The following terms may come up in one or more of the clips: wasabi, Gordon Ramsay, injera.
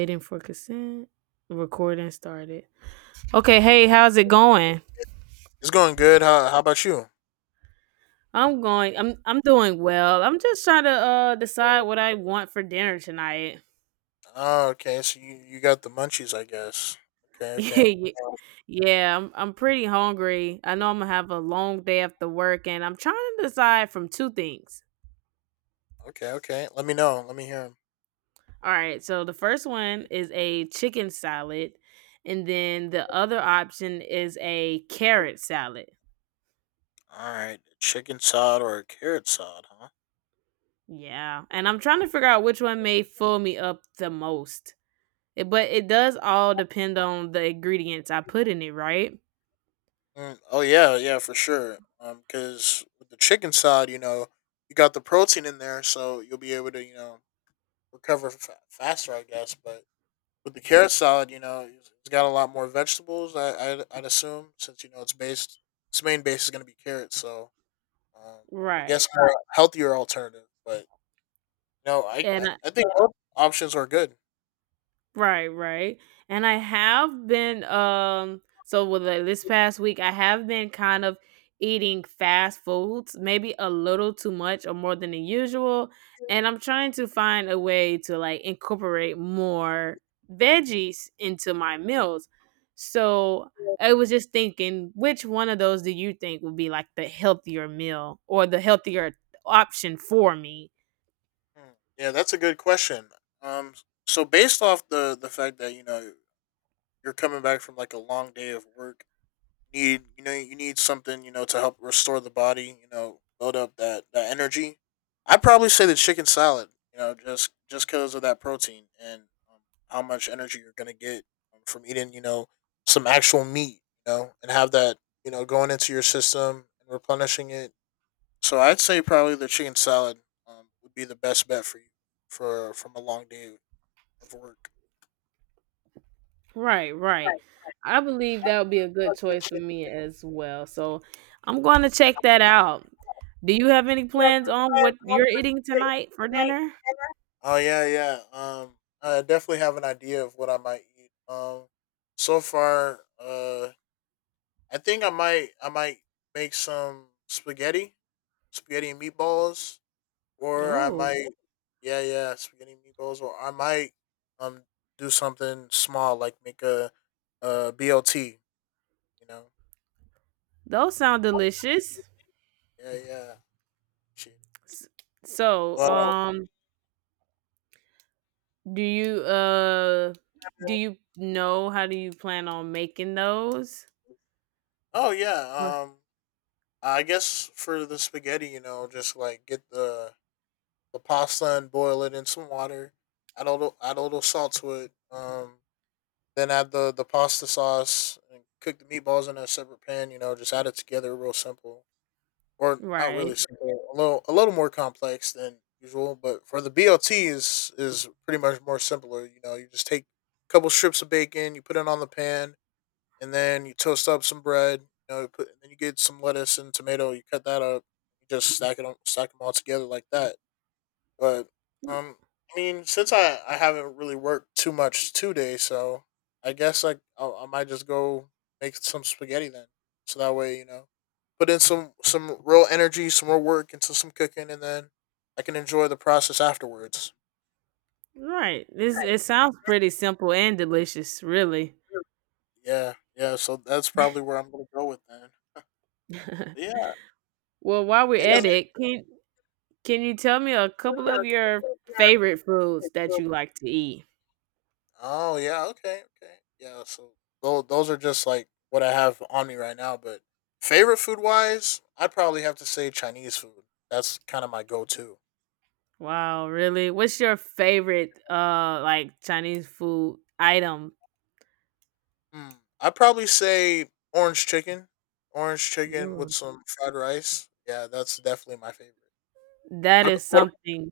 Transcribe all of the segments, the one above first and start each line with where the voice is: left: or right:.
right: Waiting for consent. Recording started. Okay, hey, how's it going?
left: It's going good. How about you?
right: I'm going. I'm doing well. I'm just trying to decide what I want for dinner tonight.
left: Oh, okay. So you got the munchies, I guess. Okay, okay,
right: Yeah, yeah, I'm pretty hungry. I know I'm gonna have a long day after work, and I'm trying to decide from two things.
left: okay, okay. Let me know. Let me hear them.
right: All right, so the first one is a chicken salad, and then the other option is a carrot salad.
left: All right, chicken sod or a carrot sod, huh?
right: Yeah, and I'm trying to figure out which one may fill me up the most. But it does all depend on the ingredients I put in it, right?
left: Mm, oh yeah, yeah, for sure. Because with the chicken sod, you know, you got the protein in there, so you'll be able to, you know, recover faster, I guess. But with the carrot salad, you know, it's got a lot more vegetables. I'd assume since you know it's based, its main base is gonna be carrots, so Um, I guess
right: Right.
left: more healthier alternative, but no, I
right: And
left: I I think both options are good.
right: Right, right. And I have been so with this past week I have been kind of eating fast foods, maybe a little too much or more than the usual, and I'm trying to find a way to like incorporate more veggies into my meals. So, I was just thinking which one of those do you think would be like the healthier meal or the healthier option for me?
left: Hmm. Yeah, that's a good question. Um, so based off the fact that you know you're coming back from like a long day of work, need, you know, you need something, you know, to help restore the body, you know, build up that energy, I'd probably say the chicken salad, you know, just because of that protein and um, how much energy you're gonna get from eating, you know, some actual meat, you know, and have that, you know, going into your system and replenishing it. So I'd say probably the chicken salad, would be the best bet for you for from a long day of work.
right: Right, right. I believe that would be a good choice for me as well. So I'm going to check that out. Do you have any plans on what you're eating tonight for dinner?
left: Oh yeah, yeah. I definitely have an idea of what I might eat. So far, I think I might make some spaghetti, spaghetti and meatballs, or I
right: Oh,
left: might, yeah, yeah, spaghetti and meatballs, or I might um do something small like make a BLT. You know,
right: those sound delicious.
left: yeah, yeah. Shit.
right: S- So,
left: Well,
right: do you uh do you know how do you plan on making those?
left: oh
right: Or-
left: yeah. I guess for the spaghetti, you know, just like get the pasta and boil it in some water. Add a little salt to it. Then add the pasta sauce and cook the meatballs in a separate pan. You know, just add it together, real simple, or not really
right: Right.
left: simple, a little more complex than usual. But for the BLT is pretty much more simpler. You know, you just take a couple strips of bacon, you put it on the pan, and then you toast up some bread. You know, you put, and then you get some lettuce and tomato. You cut that up. You just stack it on, Stack them all together like that, but um, I mean, since I haven't really worked too much today, so I guess like I might just go make some spaghetti then. So that way, you know, put in some real energy, some more work into some cooking, and then I can enjoy the process afterwards.
right: Right. This It sounds pretty simple and delicious, really.
left: Yeah, yeah. So that's probably where I'm gonna go with then. Yeah,
right: Well, while we're
left: yeah.
right: at it, can you tell me a couple of your favorite foods that you like to eat?
left: Oh yeah, okay, okay, yeah. So those are just like what I have on me right now. But favorite food wise, I'd probably have to say Chinese food. That's kind of my go to.
right: Wow, really? What's your favorite like Chinese food item?
left: Hmm. I'd probably say orange chicken, orange chicken with
right: Ooh,
left: some fried rice. Yeah, that's definitely my favorite.
right: that
left: What about,
right: is
left: what
right: something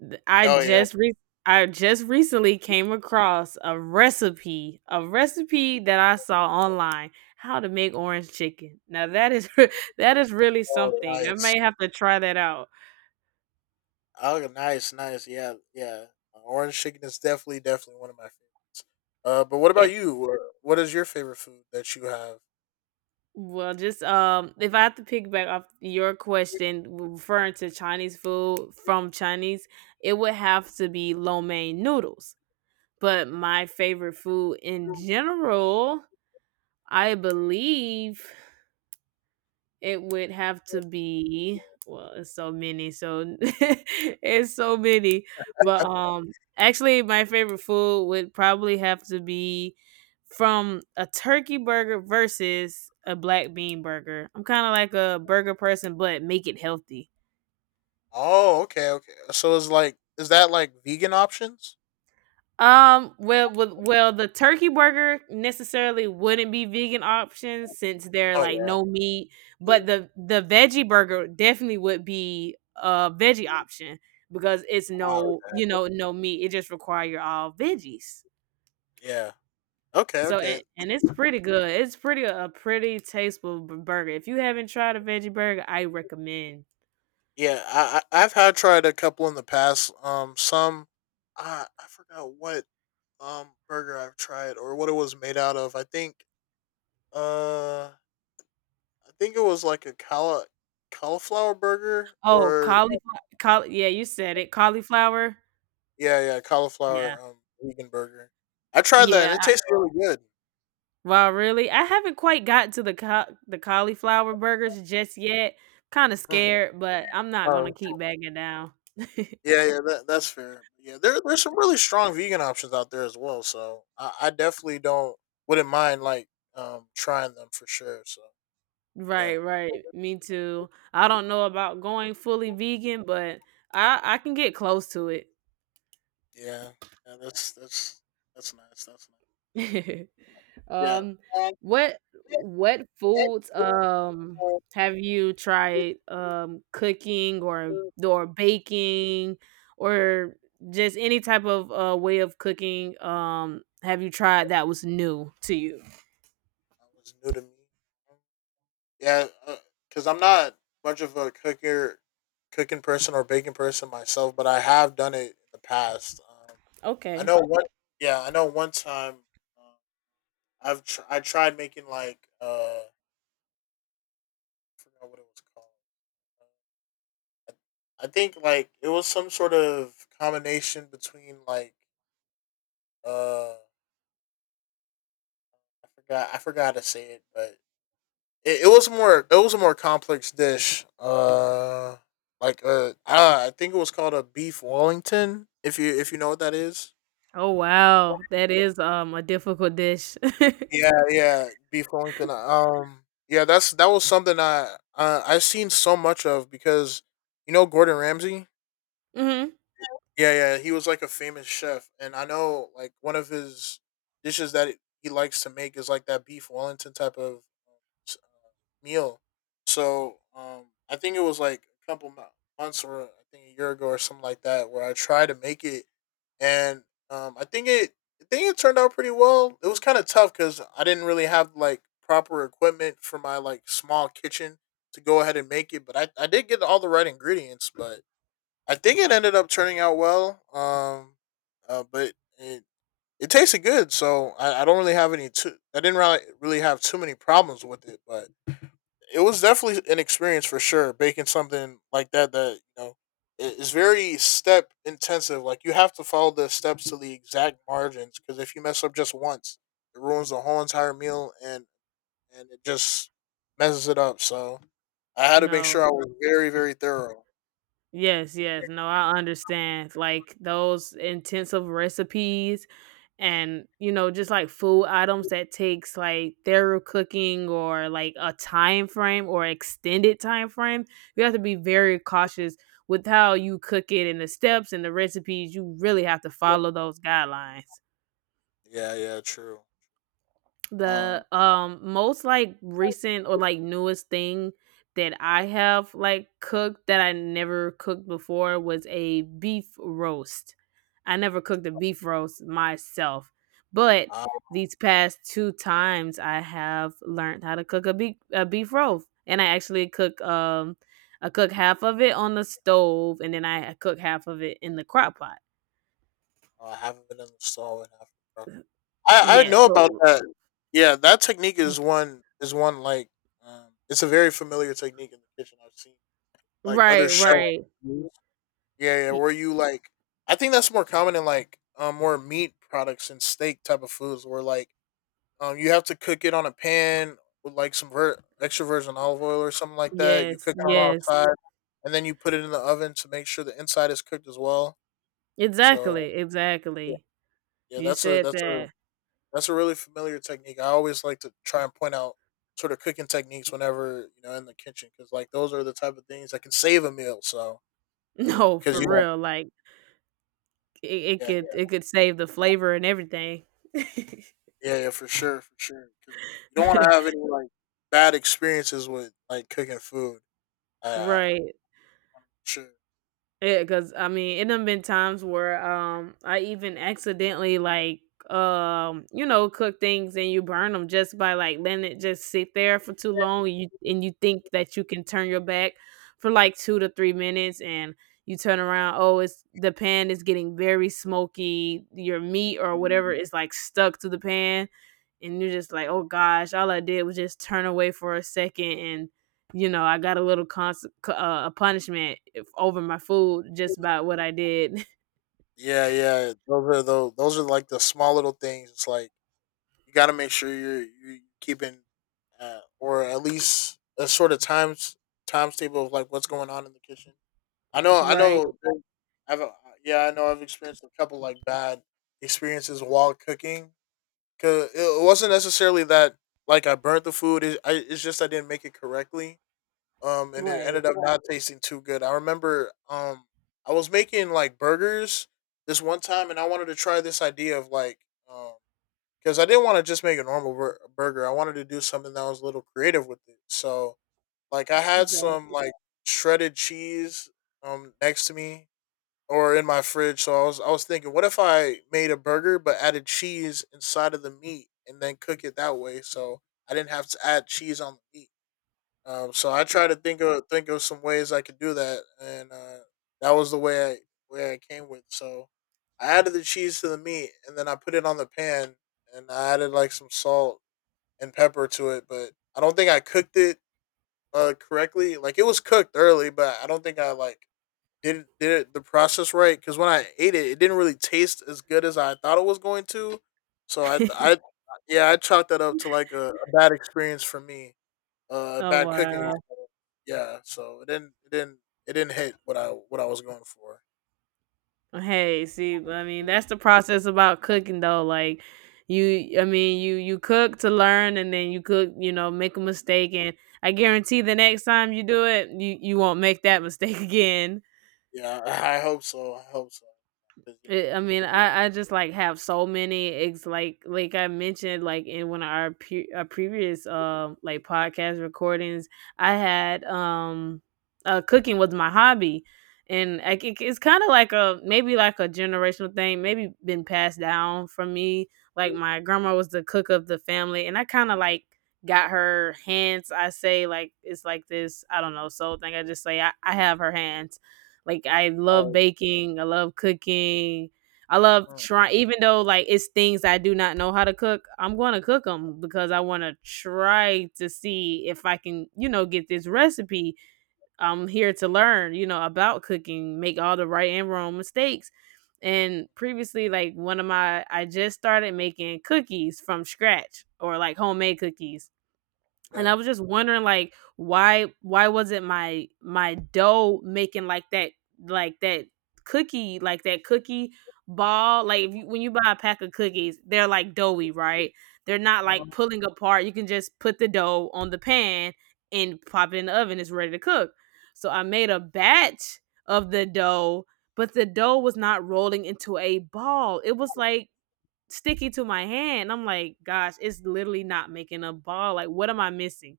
right: th- I
left: oh yeah,
right: just re- I just recently came across a recipe that I saw online, how to make orange chicken. Now that is that is really
left: oh
right: something. I
left: nice,
right: may have to try that out.
left: oh nice, nice. Yeah, yeah. Orange chicken is definitely one of my favorites. But what
right: If
left: about you? What is your favorite food that you have?
right: Well, just if I have to pick back off your question referring to Chinese food from Chinese, it would have to be lo mein noodles. But my favorite food in general, I believe it would have to be it's so many, so it's so many. But actually my favorite food would probably have to be from a turkey burger versus a black bean burger. I'm kind of like a burger person, but make it healthy.
left: Oh, okay, okay. So it's like, is that like vegan options?
right: The turkey burger necessarily wouldn't be vegan options since they're
left: Oh
right: like
left: yeah,
right: no meat, but the veggie burger definitely would be a veggie option because it's
left: wow,
right: no, you know, no meat. It just require all veggies.
left: yeah. Okay,
right: So
left: okay.
right: and it's pretty good. It's pretty a pretty tasteful burger. If you haven't tried a veggie burger, I recommend.
left: Yeah, I've had tried a couple in the past. Some I forgot what burger I've tried or what it was made out of. Uh I think it was like a cala cauliflower burger
right: Oh,
left: or
right: cauliflower! Caul Yeah, you said it, cauliflower?
left: yeah yeah
right: Yeah.
left: cauliflower vegan burger. I tried that
right: Yeah,
left: and it
right: I
left: tasted really good.
right: wow, really? I haven't quite got to the cau the cauliflower burgers just yet, kinda scared, but I'm not gonna
left: Mm.
right: keep backing down.
left: Yeah, yeah, that's fair. Yeah, there's some really strong vegan options out there as well. So I definitely don't wouldn't mind like trying them for sure. So yeah,
right: Right, right. Me too. I don't know about going fully vegan, but I can get close to it.
left: yeah, yeah. That's that's nice. That's nice. Yeah,
right: um what foods have you tried cooking or baking or just any type of way of cooking have you tried that was new to you?
left: that was new to me. Yeah, because I'm not much of a cooker, cooking person or baking person myself, but I have done it in the past. I
right: Okay.
left: know one. Yeah, I know one time. Um, I tried making like I forgot what it was called. I think like it was some sort of combination between like uh I forgot to say it, but it was a more complex dish. Like I think it was called a beef Wellington, if you know what that is.
right: Oh wow, that is a difficult dish.
left: Yeah, yeah, beef Wellington. Yeah, that was something I I've seen so much of because you know Gordon Ramsay?
right: Mhm.
left: Yeah, yeah. He was like a famous chef, and I know like one of his dishes that he likes to make is like that beef Wellington type of s- meal. So I think it was like a couple months or I think a year ago or something like that where I tried to make it, and um, I think it I think it turned out pretty well. It was kind of tough because I didn't really have like proper equipment for my like small kitchen to go ahead and make it, but I did get all the right ingredients, but I think it ended up turning out well. But it it tasted good, so I don't really have any. Too, I didn't really have too many problems with it, but it was definitely an experience for sure. Baking something that you know is very step intensive. Like you have to follow the steps to the exact margins because if you mess up just once, it ruins the whole entire meal and it just messes it up. So I had to make sure
right: No.
left: I was very thorough.
right: Yes, yes. No, I understand. Like those intensive recipes and, you know, just like food items that takes like thorough cooking or like a time frame or extended time frame, you have to be very cautious with how you cook it and the steps and the recipes. You really have to follow those guidelines.
left: Yeah, yeah, true. Um,
right: The, most, like, recent or, like, newest thing that I have, like, cooked that I never cooked before was a beef roast. I never cooked a beef roast myself, but these past 2 times, I have learned how to cook a beef roast, and I actually cook, I cook half of it on the stove, and then I cook half of it in the crock pot.
left: I haven't been in the stall in Africa. I
right: Yes,
left: know about
right: so
left: that. Yeah, that technique is one like it's a very familiar technique in the kitchen. I've seen like other
right: right,
left: chefs.
right: right.
left: Yeah, yeah.
right: Y
left: Where you like, I think that's more common in like more meat products and steak type of foods. Where like you have to cook it on a pan with like some extra virgin olive oil or something like that. You
right: Yes,
left: cook it on
right: yes.
left: outside, and then you put it in the oven to make sure the inside is cooked as well. So
right: Exactly,
left: yeah,
right: exactly.
left: yeah
right: You
left: that's a
right: said
left: that's a
right: that.
left: that's a really familiar technique. I always like to try and point out sort of cooking techniques whenever you know in the kitchen because like those are the type of things that can save a meal. So because you know,
right: No,
left: 'cause
right: for
left: know,
right: real, like,
left: yeah,
right: it could save the flavor and everything.
left: yeah, yeah, for sure, for sure. Because you know you don't want to have any like bad experiences with like cooking food. I, I I wanna
right: Right.
left: make sure.
right: Yeah, cause I mean, it done been times where I even accidentally like you know cook things and you burn them just by like letting it just sit there for too long. You think that you can turn your back for like 2 to 3 minutes, and you turn around. Oh, it's the pan is getting very smoky. Your meat or whatever is like stuck to the pan, and you're just like, oh gosh, all I did was just turn away for a second, and you know, I got a little a punishment over my food just by what I did.
left: Yeah, yeah. Those are those. Those are like the small little things. It's like you got to make sure you're you keeping, or at least a sort of times table of like what's going on in the kitchen. I know, I
right: Right.
left: know. I've yeah, I know. I've experienced a couple like bad experiences while cooking. Cause it wasn't necessarily that like I burnt the food. It's just I didn't make it correctly. And it
right: Right.
left: ended up not tasting too good. I remember, I was making like burgers this one time, and I wanted to try this idea of like, um, because I didn't want to just make a normal burger. I wanted to do something that was a little creative with it. So like, I had some
right: Exactly.
left: like shredded cheese next to me or in my fridge. So I was thinking, what if I made a burger but added cheese inside of the meat and then cook it that way? So I didn't have to add cheese on the meat. So I tried to think of some ways I could do that, and that was the way I came with. So I added the cheese to the meat, and then I put it on the pan, and I added like some salt and pepper to it. But I don't think I cooked it correctly. Like it was cooked early, but I don't think I like did the process right because when I ate it, it didn't really taste as good as I thought it was going to. So I yeah, I chalked that up to like a bad experience for me, a
right: Oh
left: bad cooking.
right: wow.
left: Yeah, so it didn't it didn't hit what I was going for.
right: Hey, see, I mean, that's the process about cooking though. Like I mean, you cook to learn, and then you cook, you know, make a mistake, and I guarantee the next time you do it, you won't make that mistake again.
left: Yeah, I hope so. I hope so. 'Cause, you know,
right: It I mean, I just, like, have so many ex like I mentioned, like, in one of our pre our previous, like, podcast recordings, I had, cooking was my hobby, and I c it's kinda like a maybe like a generational thing, maybe been passed down from me, like, my grandma was the cook of the family, and I kinda, like, got her hands, I say, like it's like this, I don't know, soul thing, I just say I have her hands. Like I love
left: oh,
right: baking, I love cooking. I love
left: mm,
right: trying even though like it's things I do not know how to cook, I'm going to cook them because I want to try to see if I can, you know, get this recipe. I'm here to learn, you know, about cooking, make all the right and wrong mistakes. And previously like one of my I just started making cookies from scratch or like homemade cookies and I
left: yeah,
right: was just wondering like why wasn't my my dough making like like that that cookie ball like if you when you buy a pack of cookies, they're like doughy, right? They're not like
left: mhm,
right: pulling apart. You can just put the dough on the pan and pop it in the oven, it's ready to cook. So I made a batch of the dough, but the dough was not rolling into a ball. It was like sticky to my hand. I'm like, gosh, it's literally not making a ball. Like, what am I missing?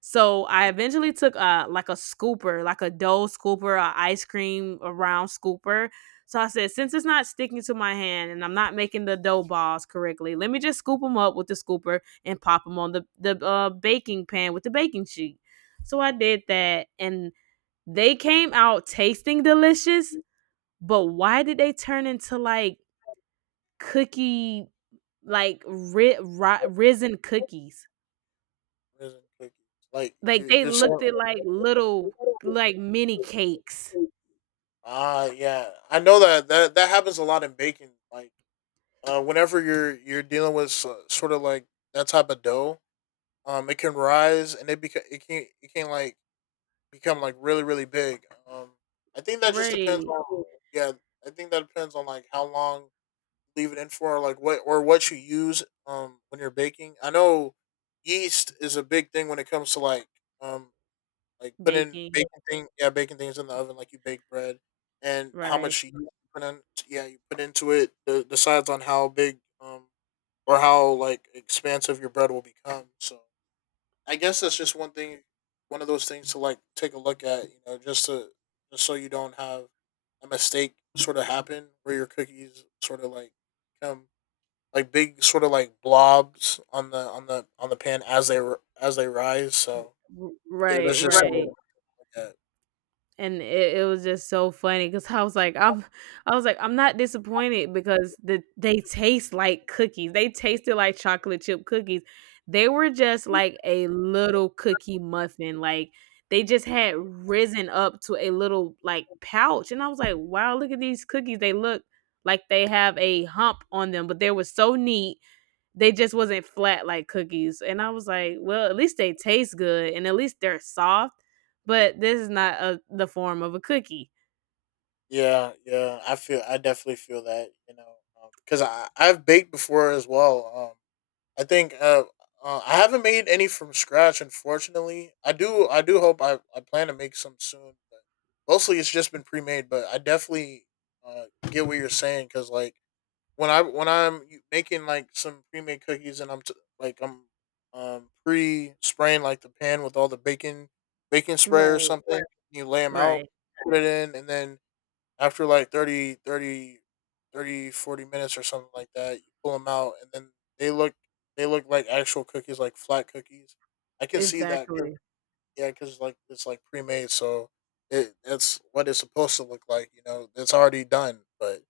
right: So I eventually took a like a scooper, like a dough scooper, a ice cream a round scooper. So I said, since it's not sticking to my hand and I'm not making the dough balls correctly, let me just scoop them up with the scooper and pop them on the baking pan with the baking sheet. So I did that, and they came out tasting delicious. But why did they turn into like cookie, like ri- ri- risen cookies?
left: raisin cookies. Like
right: Like,
left: you,
right: they
left: you're
right: looked
left: saying,
right: at, like, little, like, mini cakes.
left: ah, yeah. I know that happens a lot in baking. Like whenever you're dealing with sort of like that type of dough, it can rise and it can like become like really big. Um, I think that just depends
right: Right.
left: on, yeah. I think that depends on like how long you leave it in for, like what or what you use when you're baking. I know yeast is a big thing when it comes to um like putting
right: Baking.
left: baking thing yeah, baking things in the oven, like you bake bread and how
right: Right.
left: much yeast you put in yeah, you put into it, decides on how big or how like expansive your bread will become. So I guess that's just one thing, one of those things to like take a look at. You know, just to just so you don't have a mistake sort of happen where your cookies sort of like become like big sort of like blobs on the on the pan as as they rise. So
right: R
left: yeah,
right: Right,
left: that's just something to,
right: right.
left: right, look at.
right: And it was just so funny because I was like, I'm not disappointed because the they taste like cookies. They tasted like chocolate chip cookies. They were just like a little cookie muffin. Like they just had risen up to a little like pouch, and I was like, wow, look at these cookies. They look like they have a hump on them, but they were so neat they just wasn't flat like cookies. And I was like, well, at least they taste good and at least they're soft, but this is not a, the form of a cookie.
left: Yeah, yeah, I feel, I definitely feel that, you know, because I've baked before as well. I think I haven't made any from scratch, unfortunately. I do hope I plan to make some soon, but mostly it's just been pre made. But I definitely uh, get what you're saying because like when I when I'm making like some pre made cookies and like I'm pre spraying like the pan with all the bacon spray or
right: Right,
left: something, you lay them out,
right: right.
left: put it in, and then after like 30, 30, 30, 40 minutes or something like that, you pull them out and then they look they look like actual cookies, like flat cookies. I can see that, 'cause,
right: Exactly.
left: yeah, because like it's like pre made, so it's what it's supposed to look like. You know, it's already done, but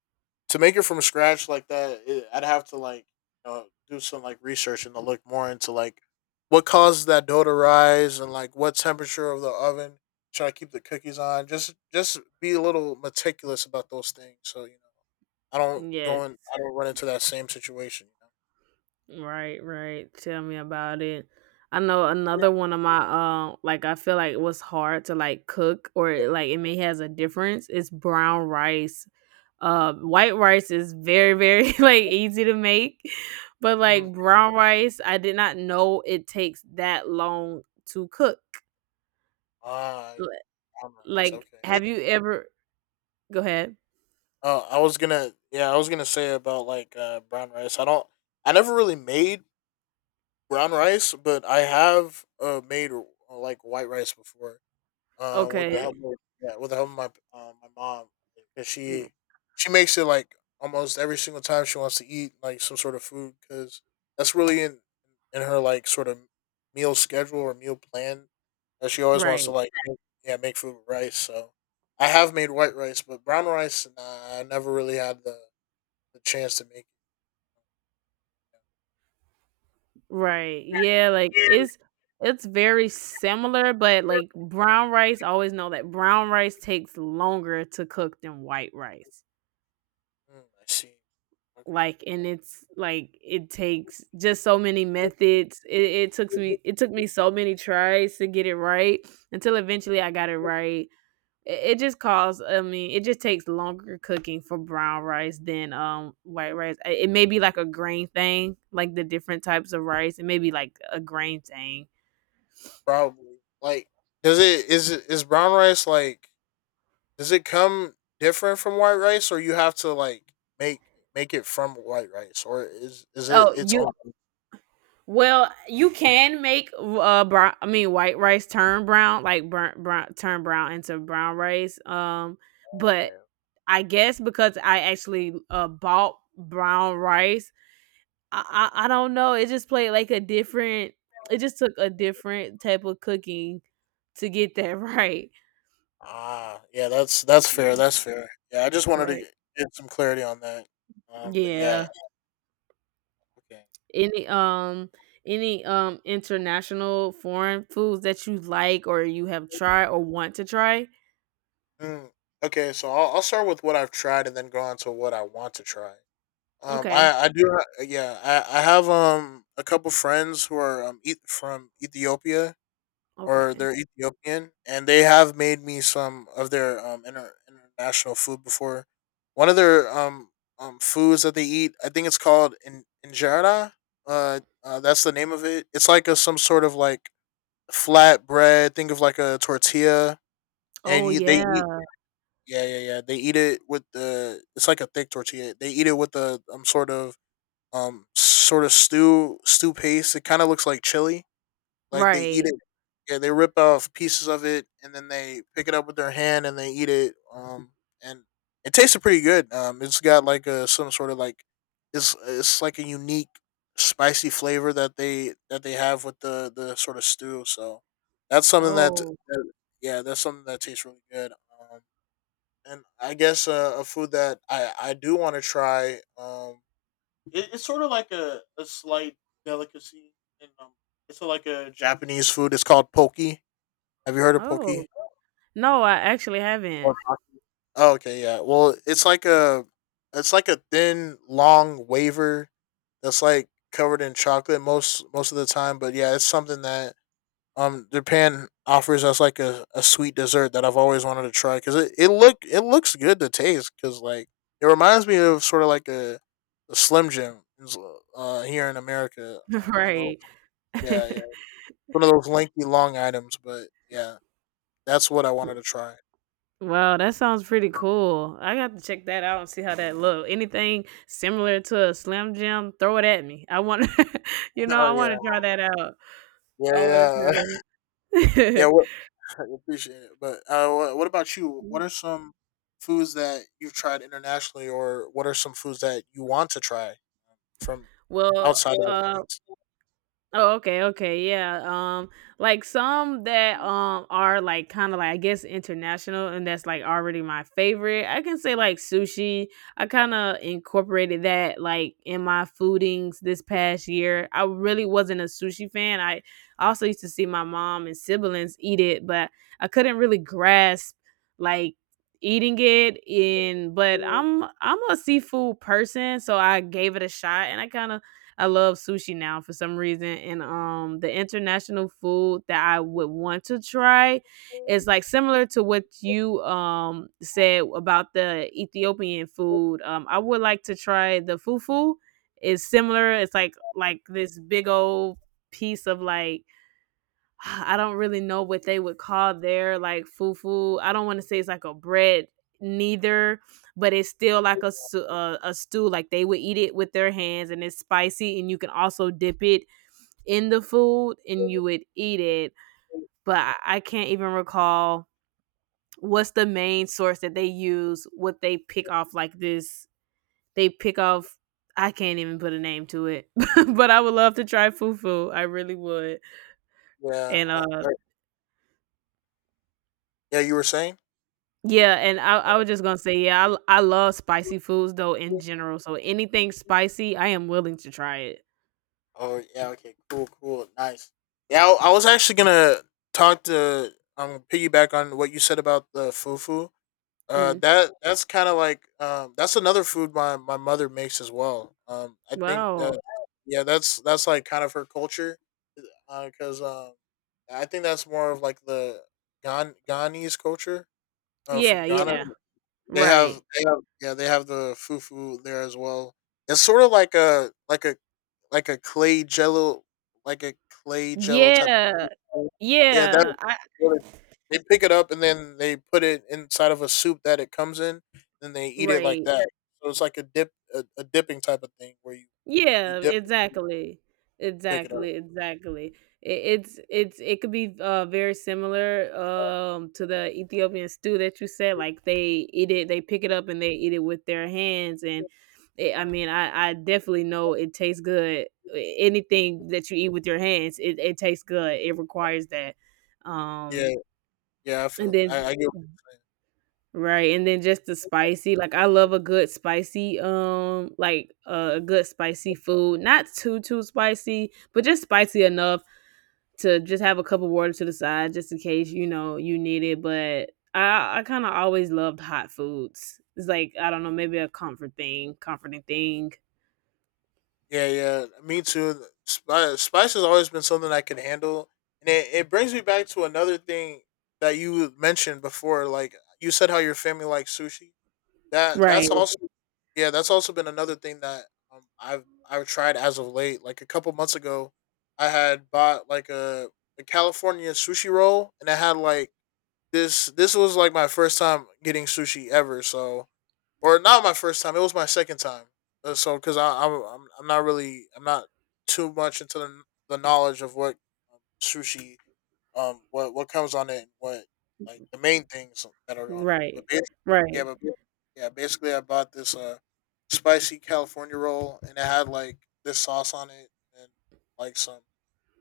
left: to make it from scratch like that, it, I'd have to like, you know, do some like research and to look more into like what causes that dough to rise and like what temperature of the oven should I keep the cookies on. Just be a little meticulous about those things, so you know I don't
right: Yes.
left: go in, I don't run into that same situation.
right: Right, right. Tell me about it. I know another one of my like I feel like it was hard to like cook or like it may has a difference. It's brown rice. White rice is very, very like easy to make, but
left: You know,
right: like
left: mm.
right: brown rice, I did not know it takes that long to cook.
left: Ah,
right: L-
left: brown rice,
right: Like,
left: okay.
right: have you ever? Go ahead.
left: Oh, I was gonna, yeah, I was gonna say about like brown rice. I never really made brown rice, but I have made like white rice before. With the help
right: Okay.
left: of, yeah, with the help of my my mom. 'Cause
right: r-
left: she makes it like almost every single time she wants to eat like some sort of food because that's really in her like sort of meal schedule or meal plan that she always wants to
right: Right.
left: like make, yeah, make food with rice. So I have made white rice, but brown rice, nah, I never really had the chance to make it.
right: Right. Yeah. Like it's very similar, but like brown rice, I always know that brown rice takes longer to cook than white rice.
left: Mm, I see. Okay.
right: Like and it takes just so many methods it took me so many tries to get it right until eventually I got it right. It just calls I mean it just takes longer cooking for brown rice than white rice. It may be like a grain thing like the different types of rice. It may be like a grain thing.
left: Probably. Like, does it is it, is brown rice like? Does it come different from white rice, or you have to like make make it from white rice, or is it
right: Oh
left: its
right: you
left: own?
right: Well, you can make brown. I mean, white rice turn brown, like burnt brown, turn brown into brown rice. But I guess because I actually bought brown rice, I don't know. It just played like a different. It just took a different type of cooking to get that right.
left: Ah, yeah, that's fair.
right: Mm.
left: That's fair. Yeah, I just wanted to
right: Right.
left: get some clarity on that. But yeah,
right: Yeah.
left: okay.
right: Any um any international foreign foods that you like or you have tried or want to try?
left: Hmm, okay. So I'll start with what I've tried, and then go on to what I want to try. Um,
right: Okay.
left: I I do ha- yeah, I have a couple friends who are from Ethiopia, or
right: Okay.
left: they're Ethiopian, and they have made me some of their international food before. One of their foods that they eat, I think it's called injera. That's the name of it. It's like a some sort of like flat bread. Think of like a tortilla, and
right: Oh,
left: you, they eat.
right: yeah.
left: Yeah, yeah, yeah. They eat it with the. It's like a thick tortilla. They eat it with a sort of stew paste. It kind of looks like chili, like they eat
right: Right.
left: it. Yeah, they rip off pieces of it and then they pick it up with their hand and they eat it. And it tasted pretty good. It's got like a some sort of like it's like a unique spicy flavor that they have with the sort of stew. So that's something that,
right: Oh.
left: that, yeah, that's something that tastes really good. And I guess a food that I do want to try. It's sort of like a slight delicacy, and it's like a Japanese food. It's called poke. Have you heard of poke?
right: Oh. No, I actually
left: Or,
right: haven't.
left: oh, okay, yeah. Well, it's like a, it's like a thin, long wafer that's like covered in chocolate most of the time. But yeah, it's something that Japan offers us like a sweet dessert that I've always wanted to try because it looks good to taste because like it reminds me of sort of like a Slim Jim is, here in America. I know,
right: Right.
left: yeah, yeah. One of those lengthy, long items, but yeah, that's what I wanted to try.
right: Wow, that sounds pretty cool. I got to check that out and see how that look. Anything similar to a Slim Jim, throw it at me. I want, I
left: Oh yeah,
right: want to try that out.
left: yeah,
right: I want
left: yeah,
right: to try
left: yeah.
right: that.
left: What, I appreciate it. But what about you? What are some foods that you've tried internationally, or what are some foods that you want to try from
right: Well,
left: outside of the
right: um
left: states?
right: Oh, okay, okay, yeah. Like some that are like kind of like I guess international, and that's like already my favorite. I can say like sushi. I kind of incorporated that like in my foodings this past year. I really wasn't a sushi fan. I also used to see my mom and siblings eat it, but I couldn't really grasp like eating it in, but I'm a seafood person, so I gave it a shot and I kind of I love sushi now for some reason. And the international food that I would want to try is like similar to what you said about the Ethiopian food. I would like to try the fufu. It's similar. It's like this big old piece of like I don't really know what they would call their like fufu. I don't want to say it's like a bread neither, but it's still like a, a stew. Like they would eat it with their hands, and it's spicy, and you can also dip it in the food, and you would eat it. But I can't even recall what's the main source that they use. What they pick off like this, they pick off. I can't even put a name to it, but I would love to try fufu. I really would.
left: Yeah,
right: And
left: I, I, yeah. You were saying?
right: yeah, and I was just gonna say, yeah, I love spicy foods though in general. So anything spicy, I am willing to try it.
left: Oh yeah. Okay. Cool. Cool. Nice. Yeah, I was actually gonna talk to um, piggyback on what you said about the fufu.
right: Mm.
left: That that's kind of like that's another food my, my mother makes as well. I think
right: Wow.
left: that, yeah, that's like kind of her culture. Because I think that's more of like the Ghanese culture
right: Yeah,
left: from Ghana.
right: yeah.
left: They have,
right: Right.
left: they have, yeah, they have the fufu there as well. It's sort of like a, like a, like a clay jello, like a clay jello type.
right: Yeah.
left: Yeah, that,
right: Yeah. I
left: they pick it up and then they put it inside of a soup that it comes in, and they eat it like,
right: right.
left: yeah, that. So it's like a dip, a dipping type of thing where you
right: Yeah,
left: dip and
right: exactly.
left: pick it up.
right: Exactly, exactly. It it could be very similar to the Ethiopian stew that you said. Like they eat it, they pick it up and they eat it with their hands. And it, I
left: Mm.
right: mean, I definitely know it tastes good. Anything that you eat with your hands, it tastes good. It requires that.
left: Yeah,
right: Um,
left: yeah, I
right: and
left: feel that.
right: then
left: I get what you're saying.
right: right, and then just the spicy, like, I love a good spicy, like, a good spicy food, not too, too spicy, but just spicy enough to just have a cup of water to the side just in case, you know, you need it, but I kinda always loved hot foods. It's like, I don't know, maybe a comforting thing.
left: Yeah, yeah, me too. Spice, spice has always been something I can handle, and it brings me back to another thing that you mentioned before. Like you said, how your family likes sushi. That
right: Right,
left: that's also, yeah, that's also been another thing that I've tried as of late. Like a couple months ago, I had bought like a California sushi roll, and I had like this. This was like my first time getting sushi ever. So, or not my first time. It was my second time. So, because I'm not really, I'm not too much into the knowledge of what sushi, what comes on it, and what like the main things that are on it.
right: right,
left: But basically, yeah,
right: right.
left: but yeah, basically, I bought this spicy California roll, and it had like this sauce on it, and like some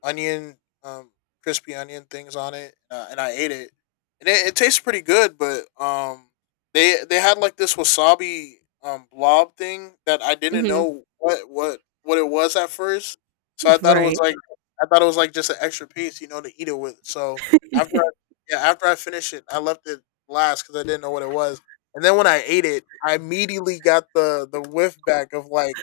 left: onion, um, crispy onion things on it, and I ate it, and it tastes pretty good. But they had like this wasabi blob thing that I didn't
right: Mhm.
left: know what it was at first, so I thought it was
right: Right.
left: like, I thought it was like just an extra piece, you know, to eat it with. So after I, yeah, after I finished it, I left it last because I didn't know what it was, and then when I ate it, I immediately got the whiff back of like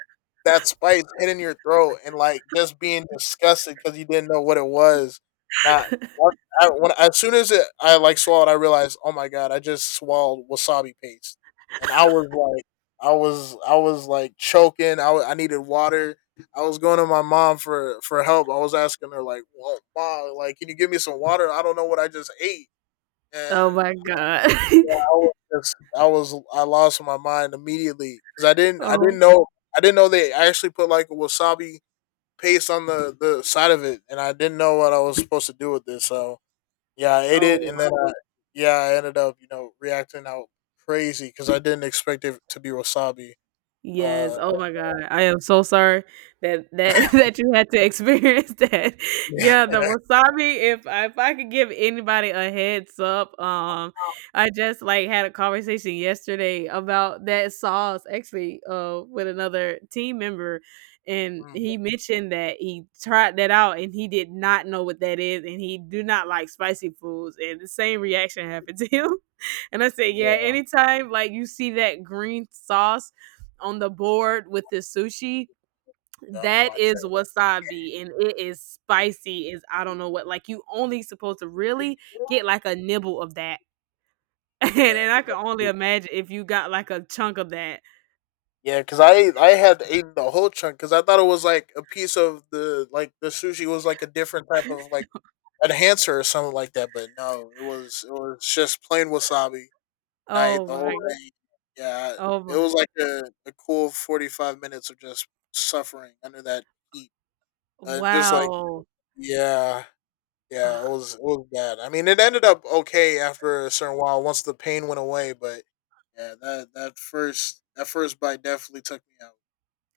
left: that spice hitting your throat and, like, just being disgusted because you didn't know what it was. That what I, when as soon as it I, like, swallowed, I realized, "Oh my god, I just swallowed wasabi paste." And I was like, I was, like, choking, I needed water. I was going to my mom for help. I was asking her like, "Well, mom, like, can you give me some water? I don't know what I just ate." And
right: Oh my god.
left: it's, I lost my mind immediately because I
right: Oh.
left: didn't know, I didn't know they actually put, like, a wasabi paste on the side of it, and I didn't know what I was supposed to do with this. So yeah, I ate it,
right: Oh.
left: and then yeah, I ended up, you know, reacting out crazy because I didn't expect it to be wasabi.
right: Yes,
left: Uh,
right: oh my god. I am so sorry that that that you had to experience that.
left: yeah,
right: Yeah, the wasabi, if I could give anybody a heads up, I just like had a conversation yesterday about that sauce actually with another team member, and
left: mm,
right: he mentioned that he tried that out and he did not know what that is and he do not like spicy foods and the same reaction happened to him. And I said, yeah,
left: yeah,
right: anytime like you see that green sauce on the board with this sushi,
left: gotta
right: that
left: watch
right: is
left: it.
right: wasabi and it is spicy is I don't know what. Like you only supposed to really get like a nibble of that. And
left: Yeah,
right: then I can only imagine if you got like a chunk of that.
left: yeah, because I had eaten the whole chunk because I thought it was like a piece of the, like the sushi was like a different type of like enhancer or something like that, but no, it was, it was just plain wasabi. And I ate
right: Oh
left: the whole
right: my.
left: thing. Yeah,
right: Oh
left: it
right: my.
left: was like a cool 45 minutes of just suffering under that heat, and just like,
right: Wow.
left: yeah, yeah, it was, it was bad. I mean, it ended up okay after a certain while once the pain went away, but yeah, that that first, that first bite definitely took me out.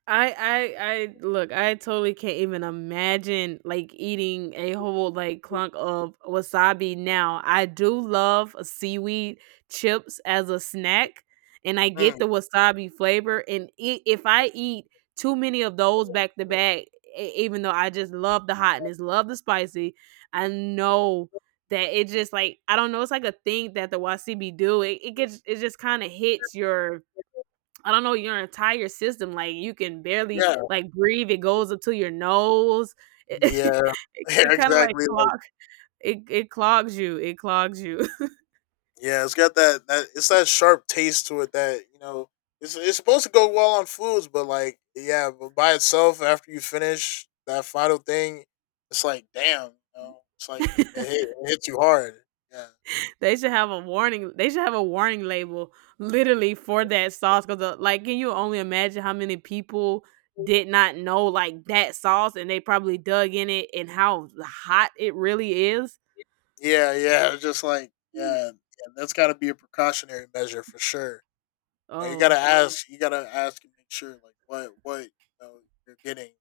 right: I look, I totally can't even imagine like eating a whole like clunk of wasabi now. I do love seaweed chips as a snack and I get
left: Mm,
right: the wasabi flavor, and I if I eat too many of those back to back, even though I just love the hotness, love the spicy, I know that it just like I don't know, it's like a thing that the wasabi do. It gets it just kind of hits your I don't know, your entire system, like, you can barely,
left: yeah,
right: like, breathe, it goes up to your nose.
left: yeah,
right: It
left: yeah,
right: it kinda, like,
left: exactly, like,
right: clog it clogs you, it clogs you.
left: yeah, it's got that that, it's that sharp taste to it that, you know, it's supposed to go well on foods, but like yeah, but by itself after you finish that final thing, it's like damn, you know, it's like it, hit, it hits you hard. Yeah,
right: They should have a warning. They should have a warning label literally for that sauce because, like, can you only imagine how many people did not know like that sauce and they probably dug in it and how hot it really is?
left: yeah, yeah, it's just like, yeah, yeah, that's got to be a precautionary measure for sure. You know,
right: Oh,
left: you gotta ask and make sure like what you know, you're getting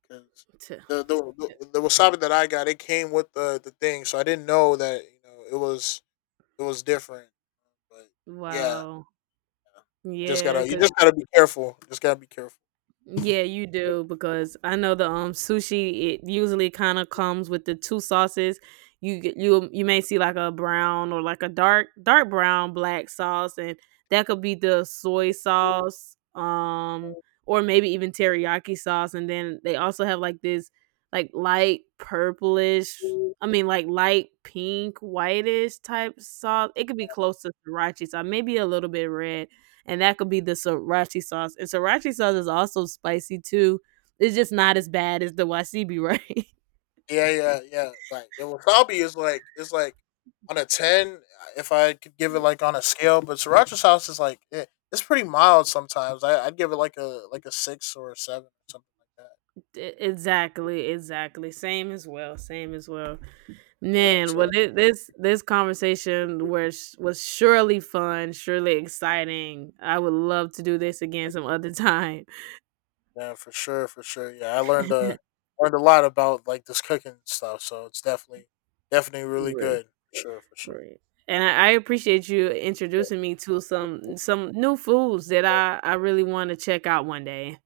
left: because
right: t-
left: the,
right: t-
left: the wasabi that I got, it came with the thing, so I didn't know that you know it was, it was different. But yeah,
right: wow. Yeah,
left: you
right: because
left: just gotta be careful. Just gotta be careful.
right: yeah, you do, because I know the sushi it usually kind of comes with the two sauces. You get you you may see like a brown or like a dark brown black sauce, and that could be the soy sauce, or maybe even teriyaki sauce, and then they also have like this like light purplish, I mean like light pink whitish type sauce. It could be close to sriracha sauce, maybe a little bit red, and that could be the sriracha sauce. And sriracha sauce is also spicy too. It's just not as bad as the wasabi, right?
left: Yeah, yeah, yeah. Like the wasabi is like, it's like on a ten if I could give it like on a scale, but sriracha sauce is like, it, it's pretty mild sometimes. I I'd give it like a, like a six or a seven or something like
right: Exactly, exactly. Same as well. Same as well.
left: that. Yeah,
right: Man,
left: so
right: well, this this conversation was surely fun, surely exciting. I would love to do this again some other time.
left: yeah, for sure, for sure. Yeah, I learned a, learned a lot about like this cooking stuff, so it's definitely, definitely really
right: Right,
left: good. For sure, for sure.
right: right. And I appreciate you introducing me to some new foods that I really want to check out one day.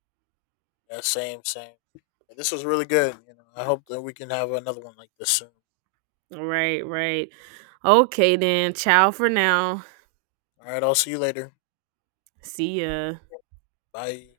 left: Yeah, same, same. Yeah, this was really good. You know, I hope that we can have another one like this soon.
right: Right, right. Okay then. Ciao for now.
left: All right, I'll see you later.
right: See ya.
left: Bye.